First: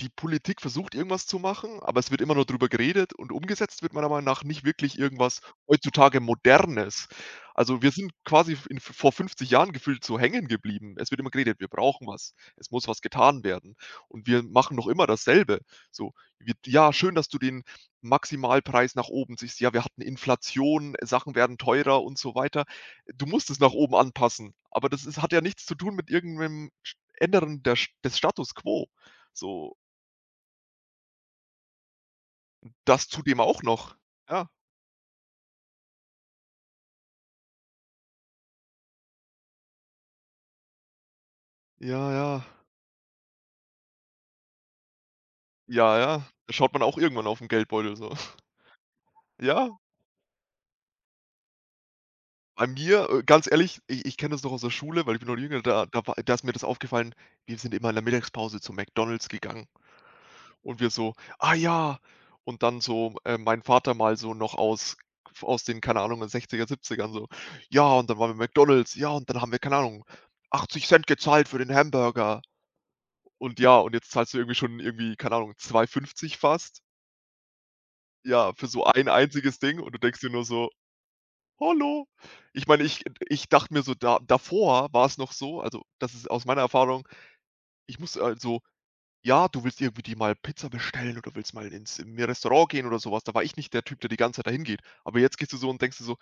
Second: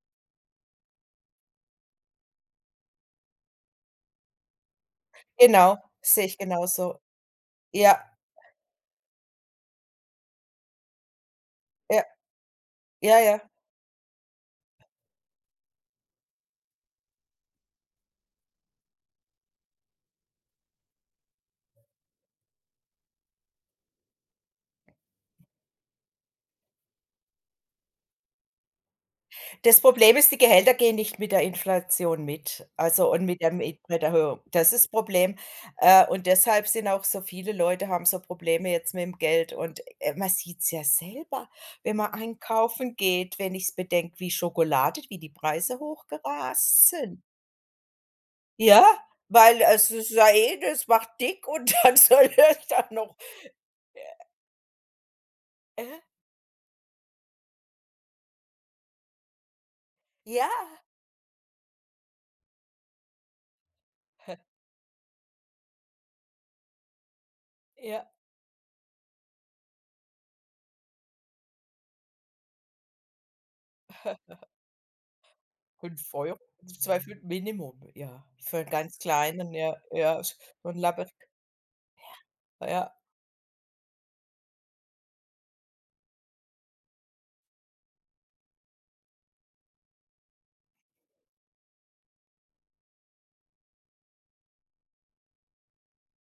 Die Politik versucht irgendwas zu machen, aber es wird immer nur drüber geredet und umgesetzt wird meiner Meinung nach nicht wirklich irgendwas Genau, heutzutage sehe ich genauso. Modernes. Also wir Ja. sind quasi f in v vor 50 Jahren gefühlt so hängen geblieben. Es wird immer geredet: „Wir Ja. brauchen was, es muss was Ja, ja. getan werden“, und wir machen noch immer dasselbe. So wird ja schön, dass du den Maximalpreis nach oben ziehst. Ja, wir hatten Inflation, Sachen werden teurer und so weiter. Du musst es nach oben anpassen, aber das ist hat ja nichts zu tun mit irgendeinem sch ändern der des Status quo, so. Das Problem ist, die Gehälter gehen nicht mit der Inflation mit, Das also und zudem mit der auch Miet noch. Mieterhöhung. Ja. Das ist Problem. Äh, und deshalb sind auch so viele Leute haben so Probleme jetzt mit'm Geld und, äh, man sieht's ja selber, wenn Ja, man ja. einkaufen geht, wenn ich's bedenke, wie Schokolade wie die Preise Ja, ja, da schaut man hochgerast auch sind. irgendwann auf 'n Geldbeutel so. Ja, weil Ja. es ist ja eh das macht dick und dann soll Bei es da mir, noch äh, ganz ehrlich, i ich kenne das noch aus der Schule, weil ich bin noch jünger, da Äh. da war da ist mir das aufgefallen, wir sind immer in der Mittagspause zu McDonald's gegangen Ja. und wir so: „Ah, ja“, und dann so, äh, mein Vater mal so noch aus aus den, keine Ahnung, 60er, 70ern so: „Ja, Ja. und dann waren wir McDonald's. Ja, und dann haben wir, keine Ahnung, 80 Cent gezahlt für den Hamburger“, und ja und jetzt zahlst du irgendwie schon irgendwie, keine Ahnung, zwei fünf fünfzig Euro, fast. 2,50 € Minimum, ja. Ja, Für für 'n so ganz ein Kleinen, einziges ja, Ding und du denkst ja, dir so nur so: 'n labberig „Hallo?“ Ich meine, Ja. ich ich dachte mir so da davor war's noch so, also das ist aus meiner Erfahrung, ich muss also ja, du willst irgendwie dir mal Pizza bestellen oder willst mal ins in 'n Restaurant gehen oder so was. Da war ich nicht der Typ, der die ganze Zeit dahin geht. Aber jetzt gehst du so und denkst dir so,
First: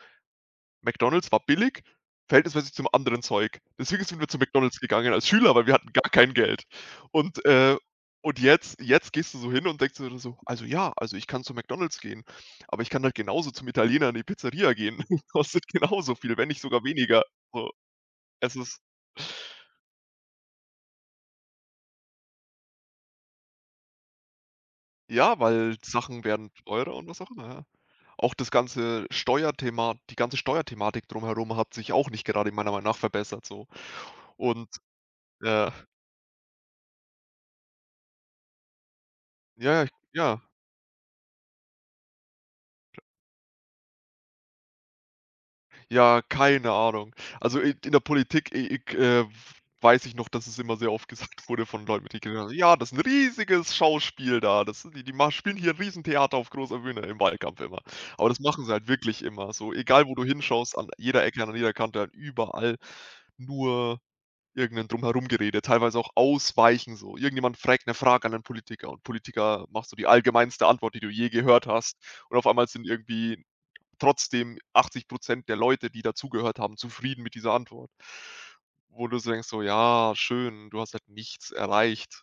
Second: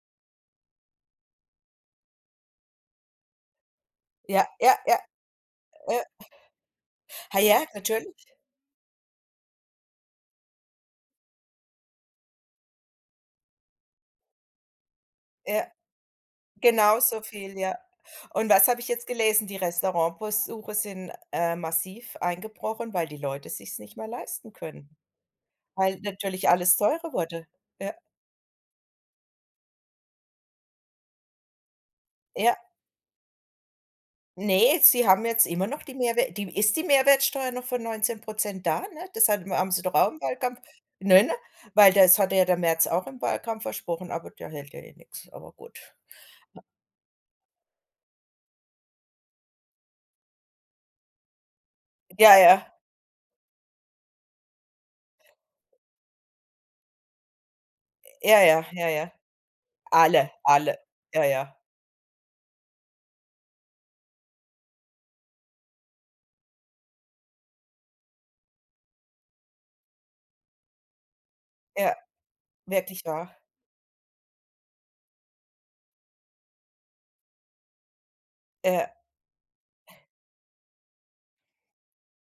„McDonald's war billig, verhältnismäßig zum anderen Zeug.“ Deswegen sind wir zu Ja, ja, McDonald's ja. gegangen als Schüler, weil wir hatten Ja. gar kein Geld Hä, und, ja, äh natürlich. und jetzt jetzt gehst du so hin und denkst dir so: „Also ja also ich kann zu McDonald's gehen, aber ich kann halt genauso zum Italiener in die Pizzeria gehen. Kostet Ja, genauso viel, wenn nicht sogar genau so weniger“, viel, so, ja, und es was ist habe ich jetzt gelesen? Die Restaurantbesuche sind, äh, massiv eingebrochen, weil die Leute sich's nicht mehr leisten können, Ja, weil weil Sachen natürlich werden alles teurer und teurer was auch immer, wurde. ja. Ja. Auch das ganze Steuerthema, die ganze Steuerthematik drumherum hat sich auch nicht gerade Ja. meiner Meinung nach verbessert so, und, Ne, sie haben jetzt immer äh noch die Mehrwer die ist die Mehrwertsteuer noch von 19% da, ne? Das haben haben sie Ja, ja, doch auch im ja. Wahlkampf, ne, ne? Weil das hatte ja der Merz [unintelligible] auch im Wahlkampf versprochen, aber der hält ja eh nix, aber gut. Ja, [unintelligible] keine Ahnung. Also in in der Politik, i i ich, äh, weiß ich noch, dass es immer sehr oft gesagt wurde von Leuten mit: Ja, [unintelligible] ja. „Ja, das 'n riesiges Schauspiel da. Das, die die ma spielen hier 'n riesen Theater auf großer Bühne im Wahlkampf immer.“ Aber Ja, das machen ja. sie halt Ja, ja. wirklich immer, so egal wo du Alle, alle. hinschaust, an jeder Ja, Ecke, an ja. jeder Kante, halt überall nur irgendein Drumherum-Gerede, teilweise auch Ausweichen. So irgendjemand fragt 'ne Frage an 'nen Politiker und Politiker macht so die allgemeinste Antwort, die du je gehört Ja, hast und auf einmal sind wirklich wahr. irgendwie trotzdem 80% der Leute, die da zugehört haben, zufrieden mit dieser Antwort Ja. wo du denkst so: „Ja schön, du hast halt nichts erreicht.“